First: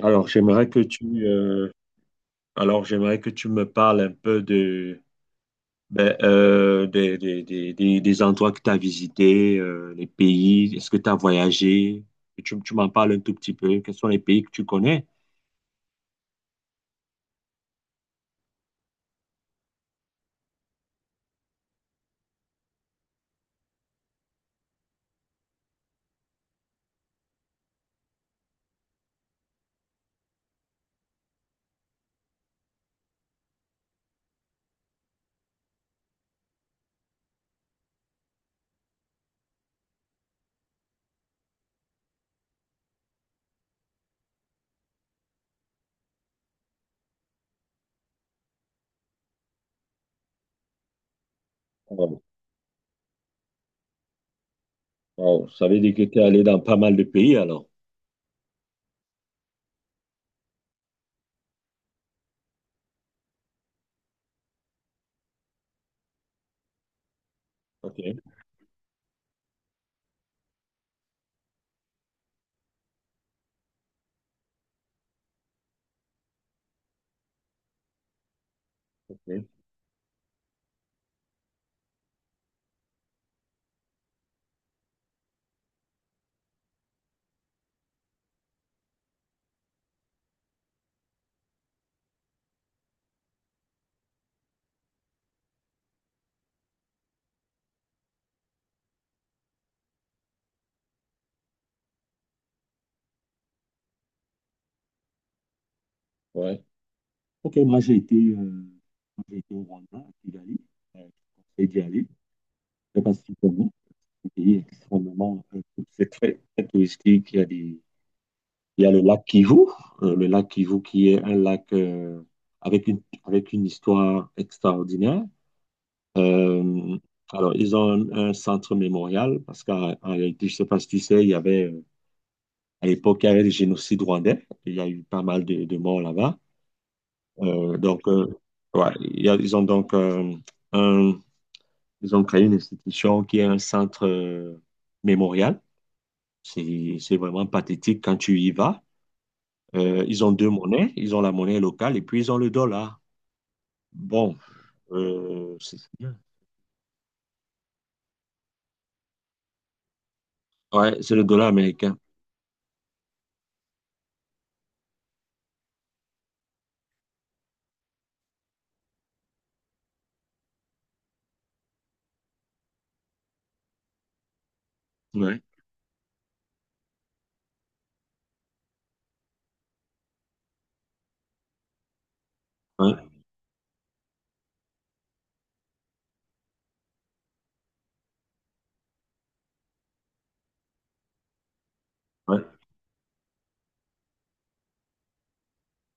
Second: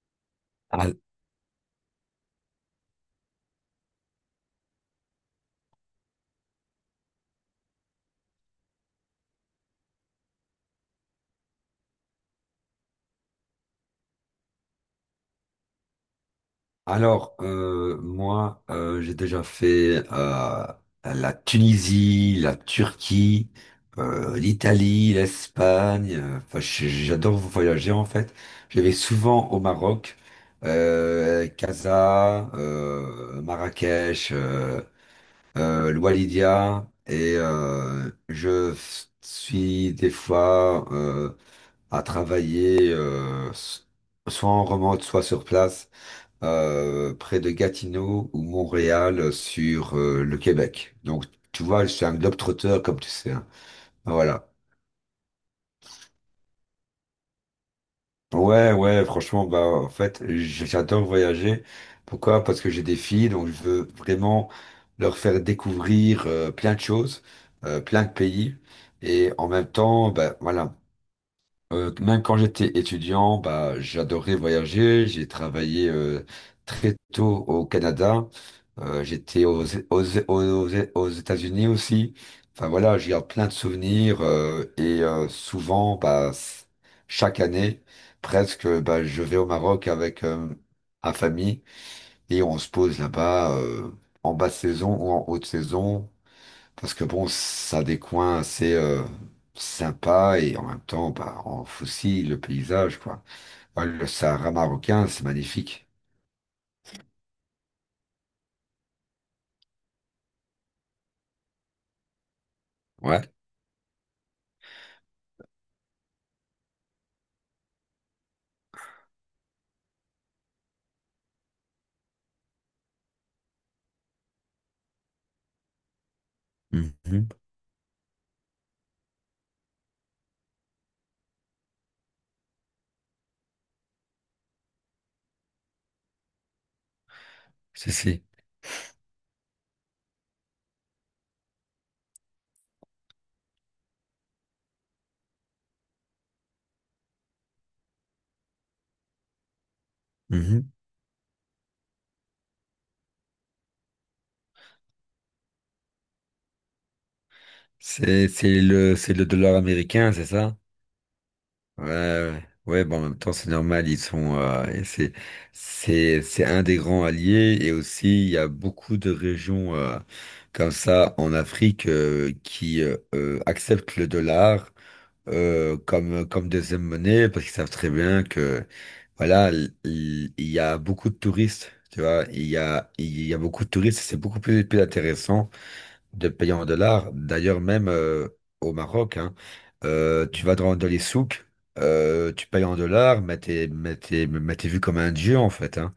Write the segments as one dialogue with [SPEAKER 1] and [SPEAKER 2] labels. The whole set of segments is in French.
[SPEAKER 1] Alors, j'aimerais que
[SPEAKER 2] Al-
[SPEAKER 1] tu, j'aimerais que tu me parles un peu de, ben, des endroits que tu as visités, les pays, est-ce que tu as voyagé? Et tu m'en parles un tout petit peu. Quels sont les pays que tu connais?
[SPEAKER 2] Moi, j'ai déjà fait la Tunisie, la Turquie, l'Italie, l'Espagne. Enfin, j'adore voyager en fait. Je vais souvent au Maroc, Casa, Marrakech, Loualidia, et suis des fois à travailler soit en remote, soit sur place, près de Gatineau ou Montréal, sur le Québec. Donc, tu vois, je suis un
[SPEAKER 1] Wow.
[SPEAKER 2] globe-trotteur, comme tu sais, hein. Voilà.
[SPEAKER 1] Wow. Ça veut dire que tu es allé dans pas mal de pays alors.
[SPEAKER 2] Ouais, ouais, franchement, bah, en fait, j'adore voyager. Pourquoi? Parce que j'ai des filles, donc je veux vraiment leur faire découvrir plein de choses,
[SPEAKER 1] Ok,
[SPEAKER 2] plein de pays. Et en même temps, bah, voilà. Même quand j'étais étudiant, bah, j'adorais voyager. J'ai travaillé très tôt au Canada.
[SPEAKER 1] ok,
[SPEAKER 2] J'étais aux, aux, aux États-Unis aussi. Enfin voilà, j'ai plein de souvenirs et souvent, bah, chaque année, presque, bah, je vais au Maroc avec ma famille et on se pose là-bas en basse saison ou en haute saison. Parce que bon, ça a des coins assez sympas, et en même temps, bah, on fossile le paysage, quoi. Ouais, le Sahara marocain, c'est magnifique.
[SPEAKER 1] ouais. Ok, moi, j'ai été au Rwanda, à Kigali. Je te conseille d'y aller. Je sais pas si
[SPEAKER 2] Ouais.
[SPEAKER 1] tu connais. C'est un pays extrêmement, c'est très, très touristique. Il y a des Il y a le lac Kivu qui est un lac avec avec une histoire extraordinaire. Euh,
[SPEAKER 2] Mhm.
[SPEAKER 1] alors, ils ont un centre mémorial parce qu'en en réalité, je ne sais pas si tu sais, il y avait, à l'époque, il y avait le génocide rwandais. Il y a eu pas mal de morts là-bas. Euh,
[SPEAKER 2] Si,
[SPEAKER 1] donc,
[SPEAKER 2] si.
[SPEAKER 1] euh, Ils ont donc un- ils ont créé une institution qui est un centre mémorial. C'est vraiment pathétique quand tu y vas. Ils ont deux
[SPEAKER 2] Mhm.
[SPEAKER 1] monnaies, ils ont la monnaie locale et puis ils ont le dollar. Bon, c'est
[SPEAKER 2] C'est le dollar américain, c'est ça?
[SPEAKER 1] ouais, c'est le dollar
[SPEAKER 2] Ouais,
[SPEAKER 1] américain.
[SPEAKER 2] ouais. Ouais, bon, en même temps, c'est normal, ils sont, et c'est un des grands alliés, et aussi, il y a beaucoup de régions, comme ça en Afrique, qui acceptent le dollar
[SPEAKER 1] Ouais,
[SPEAKER 2] comme, deuxième monnaie, parce qu'ils savent très bien que voilà, il y a beaucoup de touristes, tu vois,
[SPEAKER 1] ouais,
[SPEAKER 2] il y a beaucoup de touristes, c'est beaucoup plus intéressant de payer en dollars. D'ailleurs, même au Maroc, hein, tu vas dans les souks,
[SPEAKER 1] ouais.
[SPEAKER 2] tu payes en dollars, mais t'es vu comme un dieu en fait, hein.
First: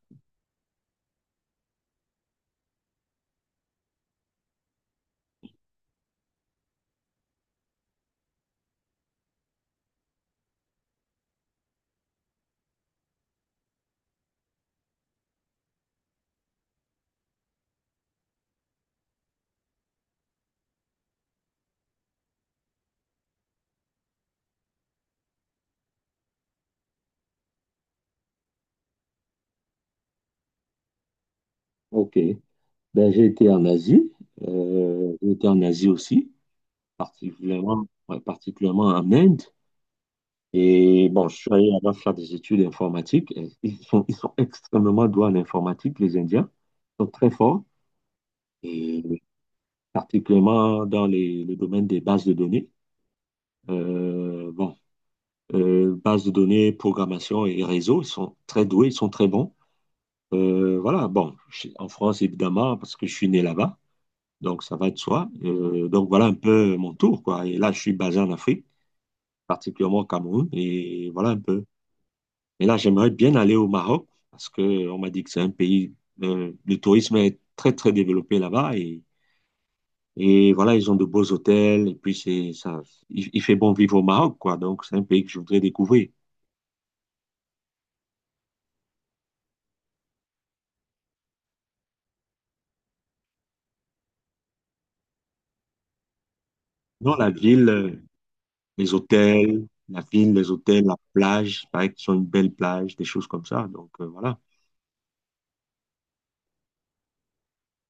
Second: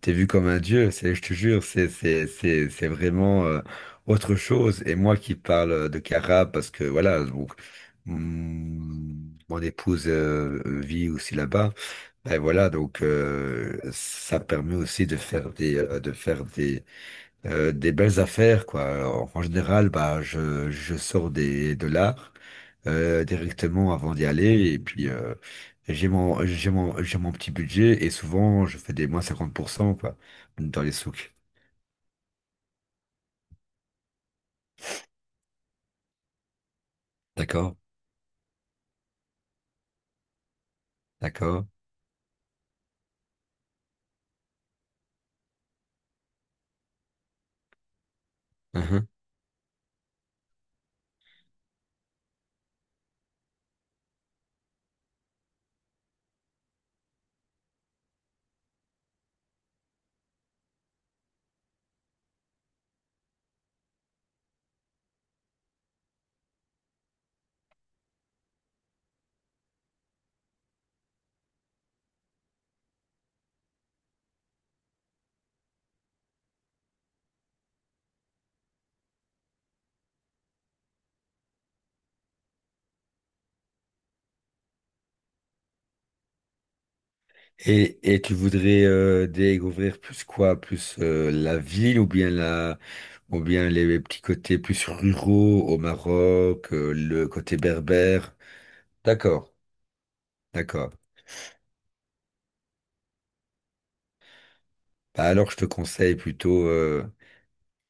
[SPEAKER 2] T'es vu comme un dieu, c'est, je te jure, c'est vraiment autre chose. Et moi qui parle de Cara, parce que voilà. Donc, mon épouse vit aussi là-bas. Ben voilà, donc ça permet aussi des belles affaires, quoi. En général, bah, je sors de l'art directement avant d'y aller. Et puis, j'ai mon petit budget. Et souvent, je fais des moins 50%, quoi, dans les souks.
[SPEAKER 1] Ok. Ben, j'ai été en Asie, euh, j'ai été en Asie aussi,
[SPEAKER 2] D'accord,
[SPEAKER 1] particulièrement, particulièrement en Inde. Et bon, je suis
[SPEAKER 2] d'accord.
[SPEAKER 1] allé là-bas faire des études informatiques. Et ils sont extrêmement doués en informatique, les Indiens. Ils sont très forts, et
[SPEAKER 2] Mhm.
[SPEAKER 1] particulièrement dans le domaine des bases de données. Bon, base de données, programmation et réseau. Ils sont très doués, ils sont très bons. En France, évidemment, parce que je suis né là-bas, donc ça va de soi. Donc voilà un peu mon tour, quoi. Et là, je suis basé en Afrique, particulièrement au Cameroun, et voilà un peu. Et là, j'aimerais bien aller au Maroc, parce que on m'a dit que c'est un pays, le tourisme est très, très développé là-bas, et voilà, ils ont de beaux hôtels, et puis c'est ça, il fait bon vivre au Maroc, quoi. Donc c'est un pays que je voudrais découvrir.
[SPEAKER 2] Et tu voudrais découvrir plus quoi? Plus la ville, ou bien les petits côtés plus ruraux au Maroc,
[SPEAKER 1] Dans
[SPEAKER 2] le
[SPEAKER 1] la
[SPEAKER 2] côté
[SPEAKER 1] ville,
[SPEAKER 2] berbère. D'accord,
[SPEAKER 1] les hôtels,
[SPEAKER 2] d'accord.
[SPEAKER 1] la plage, il paraît qu'ils ont une belle plage, des choses comme ça. Donc voilà.
[SPEAKER 2] Bah alors, je te conseille plutôt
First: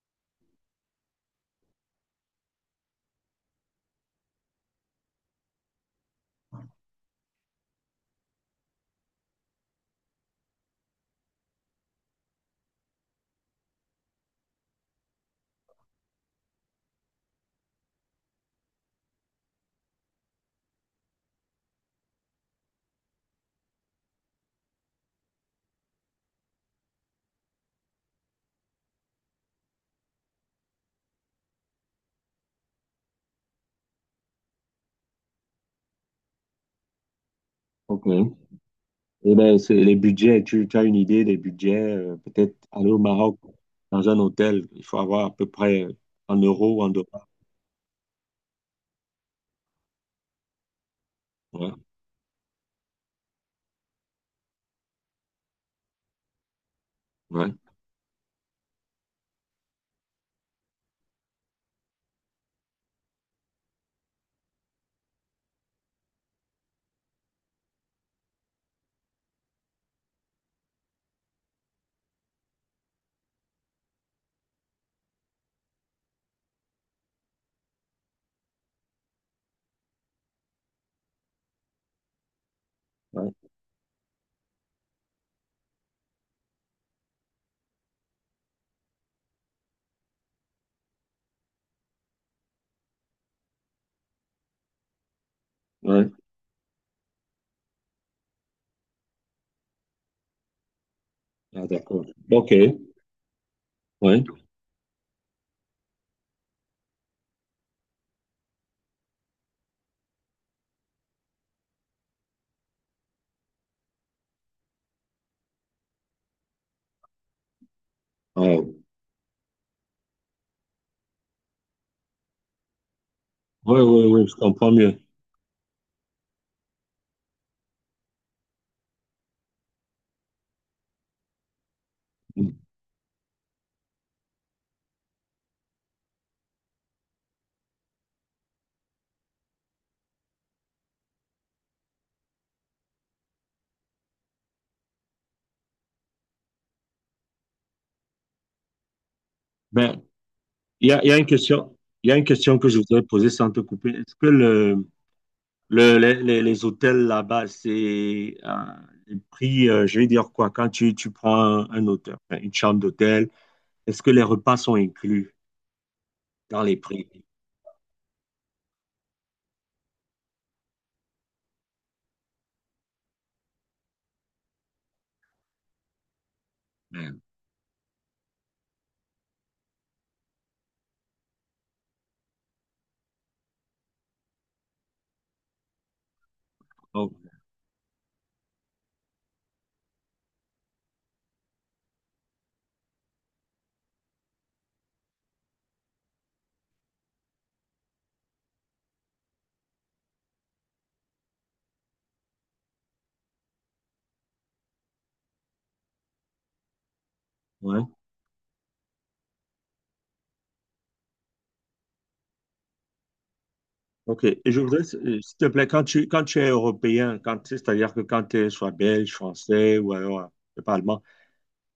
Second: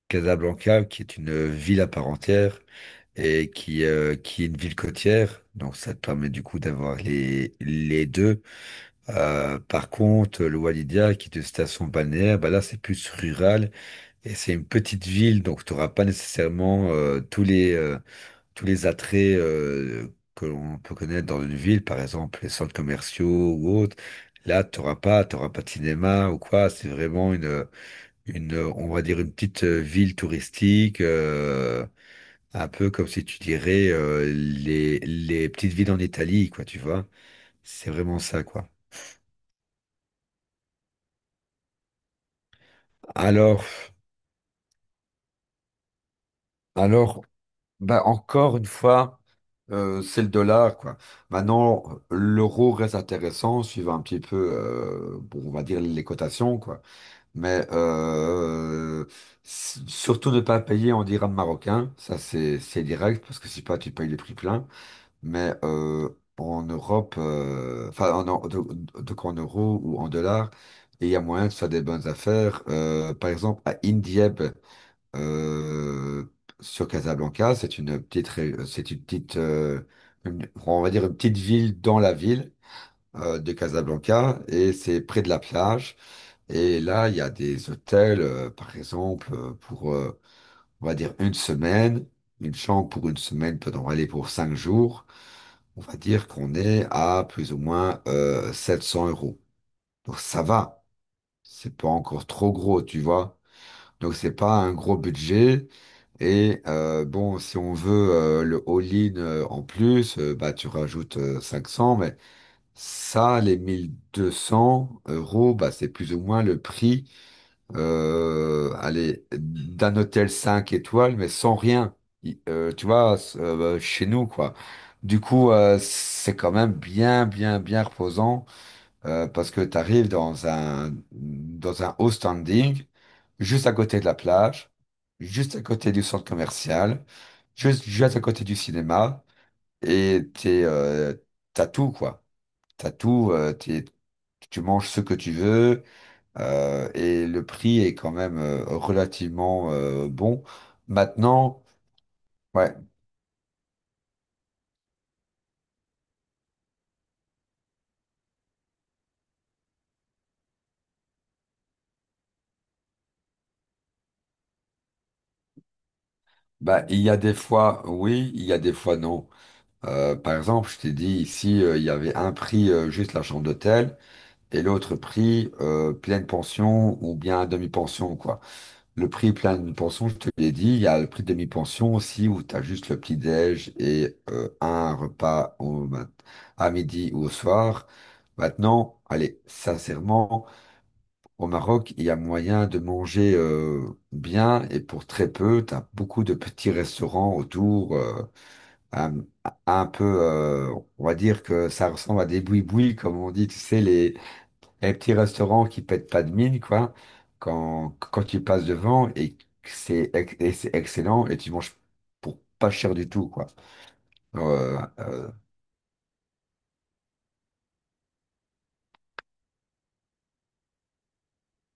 [SPEAKER 2] Casablanca, qui est une ville à part entière et qui est une ville côtière. Donc, ça te permet du coup d'avoir les deux. Par contre, le Walidia, qui est une station balnéaire, bah là, c'est plus rural et c'est une petite ville. Donc, tu n'auras pas nécessairement tous les attraits que l'on peut connaître dans une ville, par exemple les centres commerciaux ou autres. Là, tu n'auras pas, t'auras pas de cinéma ou quoi. C'est vraiment on va dire une petite ville touristique, un peu comme si tu dirais les petites villes en Italie, quoi, tu vois. C'est
[SPEAKER 1] Ok.
[SPEAKER 2] vraiment ça, quoi.
[SPEAKER 1] Et ben c'est les budgets, tu as une idée des budgets, peut-être aller au Maroc
[SPEAKER 2] Alors,
[SPEAKER 1] dans un hôtel, il faut avoir à peu près en euros ou en
[SPEAKER 2] alors,
[SPEAKER 1] dollars.
[SPEAKER 2] bah encore une fois, c'est le dollar, quoi.
[SPEAKER 1] Ouais,
[SPEAKER 2] Maintenant, l'euro reste intéressant, suivant un petit peu, bon, on va dire les cotations, quoi.
[SPEAKER 1] ouais,
[SPEAKER 2] Mais surtout ne pas payer en dirham marocain, ça c'est direct, parce que si pas, tu payes les prix pleins. Mais en Europe, enfin donc en euros ou en dollars, et il y a moyen de faire des bonnes affaires. Par exemple, à Indieb, euh, sur Casablanca, c'est une petite, on va dire une petite ville dans la ville
[SPEAKER 1] ouais,
[SPEAKER 2] de Casablanca, et c'est près de la plage. Et là, il y a des hôtels, par exemple, pour, on va dire, une semaine, une chambre pour une semaine peut en aller pour 5 jours. On va
[SPEAKER 1] ouais.
[SPEAKER 2] dire qu'on est à plus ou moins 700 euros. Donc ça va,
[SPEAKER 1] Ah,
[SPEAKER 2] c'est pas
[SPEAKER 1] d'accord.
[SPEAKER 2] encore
[SPEAKER 1] Ok,
[SPEAKER 2] trop
[SPEAKER 1] ouais.
[SPEAKER 2] gros, tu vois. Donc
[SPEAKER 1] Ouais,
[SPEAKER 2] c'est pas un gros budget. Et bon, si on veut le all-in en plus, bah tu rajoutes 500, mais ça, les 1200 euros, bah c'est plus ou moins le prix,
[SPEAKER 1] ouais,
[SPEAKER 2] allez, d'un hôtel 5 étoiles, mais sans rien. Tu vois, chez
[SPEAKER 1] ouais,
[SPEAKER 2] nous,
[SPEAKER 1] je
[SPEAKER 2] quoi.
[SPEAKER 1] comprends mieux.
[SPEAKER 2] Du coup, c'est quand même bien, bien, bien reposant, parce que tu arrives dans un haut standing, juste à côté de la plage, juste à côté du centre commercial, juste à côté du cinéma, et t'as tout, quoi. T'as tout, tu manges ce que tu veux, et le prix est quand même relativement
[SPEAKER 1] Ben,
[SPEAKER 2] bon.
[SPEAKER 1] il y a une
[SPEAKER 2] Maintenant,
[SPEAKER 1] question, il y a une question que
[SPEAKER 2] ouais,
[SPEAKER 1] je voudrais poser sans te couper. Est-ce que le- les- Les hôtels là-bas, c'est les prix, je vais dire quoi, quand tu prends un hôtel, enfin, une chambre d'hôtel, est-ce que les repas sont inclus dans les
[SPEAKER 2] bah, il
[SPEAKER 1] prix?
[SPEAKER 2] y a des fois oui, il y a des fois non. Par exemple, je t'ai dit ici, il y avait un prix juste la chambre d'hôtel et l'autre prix pleine pension,
[SPEAKER 1] Ouais.
[SPEAKER 2] ou bien demi-pension, quoi. Le prix pleine pension, je te l'ai dit, il y a le prix demi-pension aussi, où tu as juste le petit-déj et un repas à midi
[SPEAKER 1] Oh,
[SPEAKER 2] ou au soir. Maintenant, allez, sincèrement. Au Maroc, il y a moyen de manger bien et pour très peu. Tu as beaucoup de petits restaurants autour, un, un peu, on va dire que ça ressemble à des boui-boui, comme on dit, tu sais, les petits restaurants qui pètent pas de mine, quoi,
[SPEAKER 1] ouais.
[SPEAKER 2] quand tu passes devant et c'est excellent, et tu manges pour pas cher du tout, quoi.
[SPEAKER 1] OK. Et je
[SPEAKER 2] Euh,
[SPEAKER 1] voudrais,
[SPEAKER 2] euh,
[SPEAKER 1] s'il te plaît, quand tu es européen, quand, tu sais, c'est-à-dire que quand tu es soit belge, français ou alors, je sais pas, allemand,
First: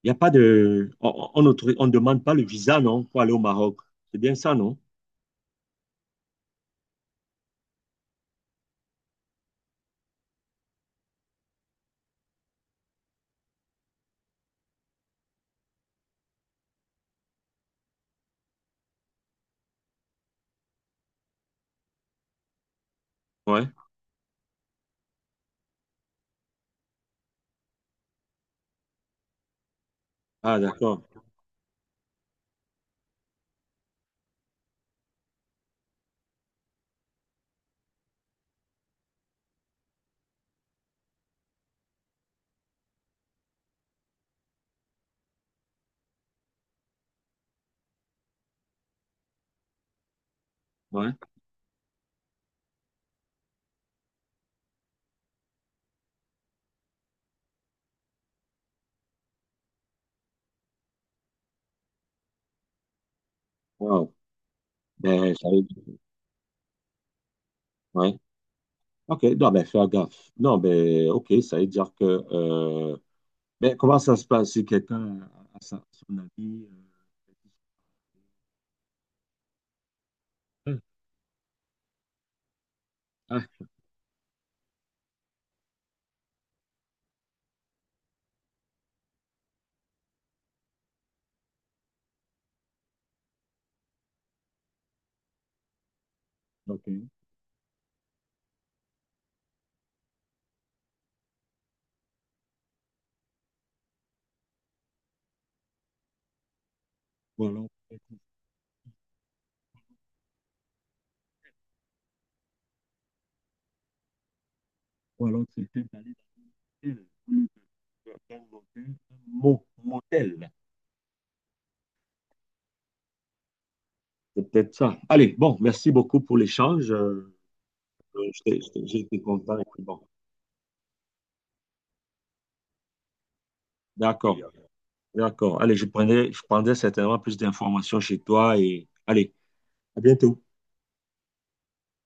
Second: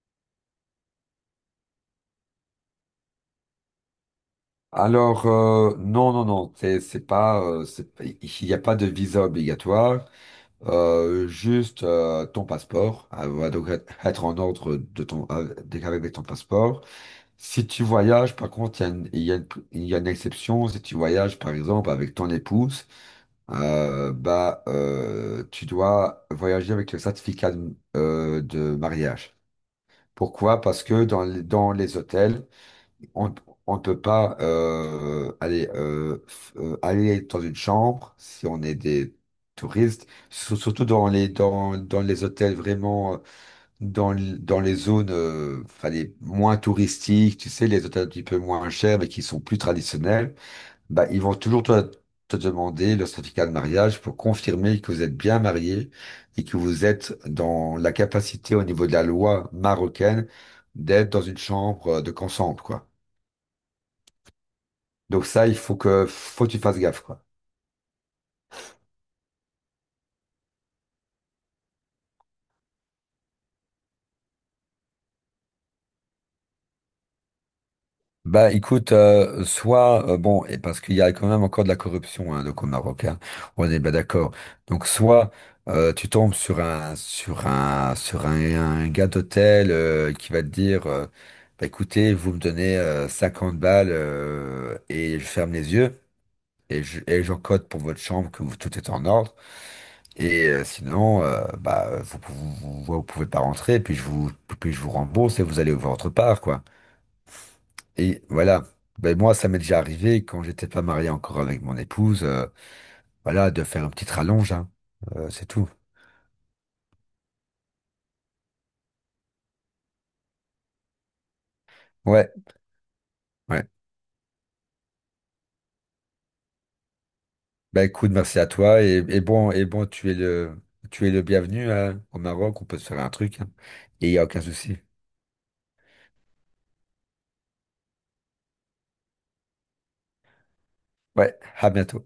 [SPEAKER 1] il n'y a pas de. On n'autorise- on ne demande pas le visa, non, pour aller au Maroc. C'est bien ça, non?
[SPEAKER 2] alors, non, non, non, c'est pas, c'est- il n'y a pas de visa obligatoire. Juste ton passeport, va donc être en ordre, de ton, dès qu'avec ton passeport. Si tu voyages, par contre, il y a une exception. Si tu voyages, par exemple, avec ton épouse,
[SPEAKER 1] Ouais.
[SPEAKER 2] bah, tu dois voyager avec le certificat de mariage.
[SPEAKER 1] Ah,
[SPEAKER 2] Pourquoi? Parce
[SPEAKER 1] d'accord.
[SPEAKER 2] que dans les hôtels, on on peut pas aller dans une chambre si on est des touristes, surtout dans les hôtels vraiment, dans les zones, enfin, les moins touristiques, tu sais, les hôtels un petit peu moins chers mais qui sont plus traditionnels, bah,
[SPEAKER 1] Ouais.
[SPEAKER 2] ils vont toujours te demander le certificat de mariage pour confirmer que vous êtes bien marié et que vous êtes dans la capacité, au niveau de la loi marocaine, d'être dans une chambre, de ensemble, quoi.
[SPEAKER 1] Wow.
[SPEAKER 2] Donc
[SPEAKER 1] Ben,
[SPEAKER 2] ça,
[SPEAKER 1] ça veut dire-
[SPEAKER 2] faut que tu fasses gaffe, quoi.
[SPEAKER 1] ouais. OK, non, mais fais gaffe. Non, mais OK, ça veut dire que mais comment ça se passe si quelqu'un a, son avis
[SPEAKER 2] Bah écoute, soit, bon, et
[SPEAKER 1] euh,
[SPEAKER 2] parce qu'il y a quand même encore de la corruption, hein, donc au Maroc, hein,
[SPEAKER 1] Ah,
[SPEAKER 2] on est bien d'accord. Donc soit tu tombes sur un gars d'hôtel qui va te dire, bah, écoutez, vous me donnez 50 balles, et je ferme les yeux et
[SPEAKER 1] OK.
[SPEAKER 2] et j'encode pour votre chambre que vous, tout est en ordre. Et sinon, bah vous pouvez pas rentrer, puis je vous rembourse et vous allez voir votre part, quoi.
[SPEAKER 1] Ou alors,
[SPEAKER 2] Et voilà. Ben moi, ça m'est déjà arrivé quand j'étais pas marié encore avec mon épouse, voilà, de faire une petite rallonge, hein.
[SPEAKER 1] ou alors
[SPEAKER 2] C'est tout.
[SPEAKER 1] c'était d'aller dans une ville, un motel, un mo- motel.
[SPEAKER 2] Ouais, ouais.
[SPEAKER 1] C'est peut-être ça. Allez, bon, merci beaucoup pour l'échange.
[SPEAKER 2] Ben écoute, merci à toi.
[SPEAKER 1] J'ai
[SPEAKER 2] Et, et
[SPEAKER 1] été
[SPEAKER 2] bon,
[SPEAKER 1] content et
[SPEAKER 2] et
[SPEAKER 1] puis
[SPEAKER 2] bon,
[SPEAKER 1] bon.
[SPEAKER 2] tu es le bienvenu, hein, au Maroc. On peut se faire un truc, hein. Et il n'y a
[SPEAKER 1] D'accord,
[SPEAKER 2] aucun souci.
[SPEAKER 1] d'accord. Allez, je prendrai certainement plus d'informations chez toi et allez, à bientôt.
[SPEAKER 2] Ouais, à bientôt.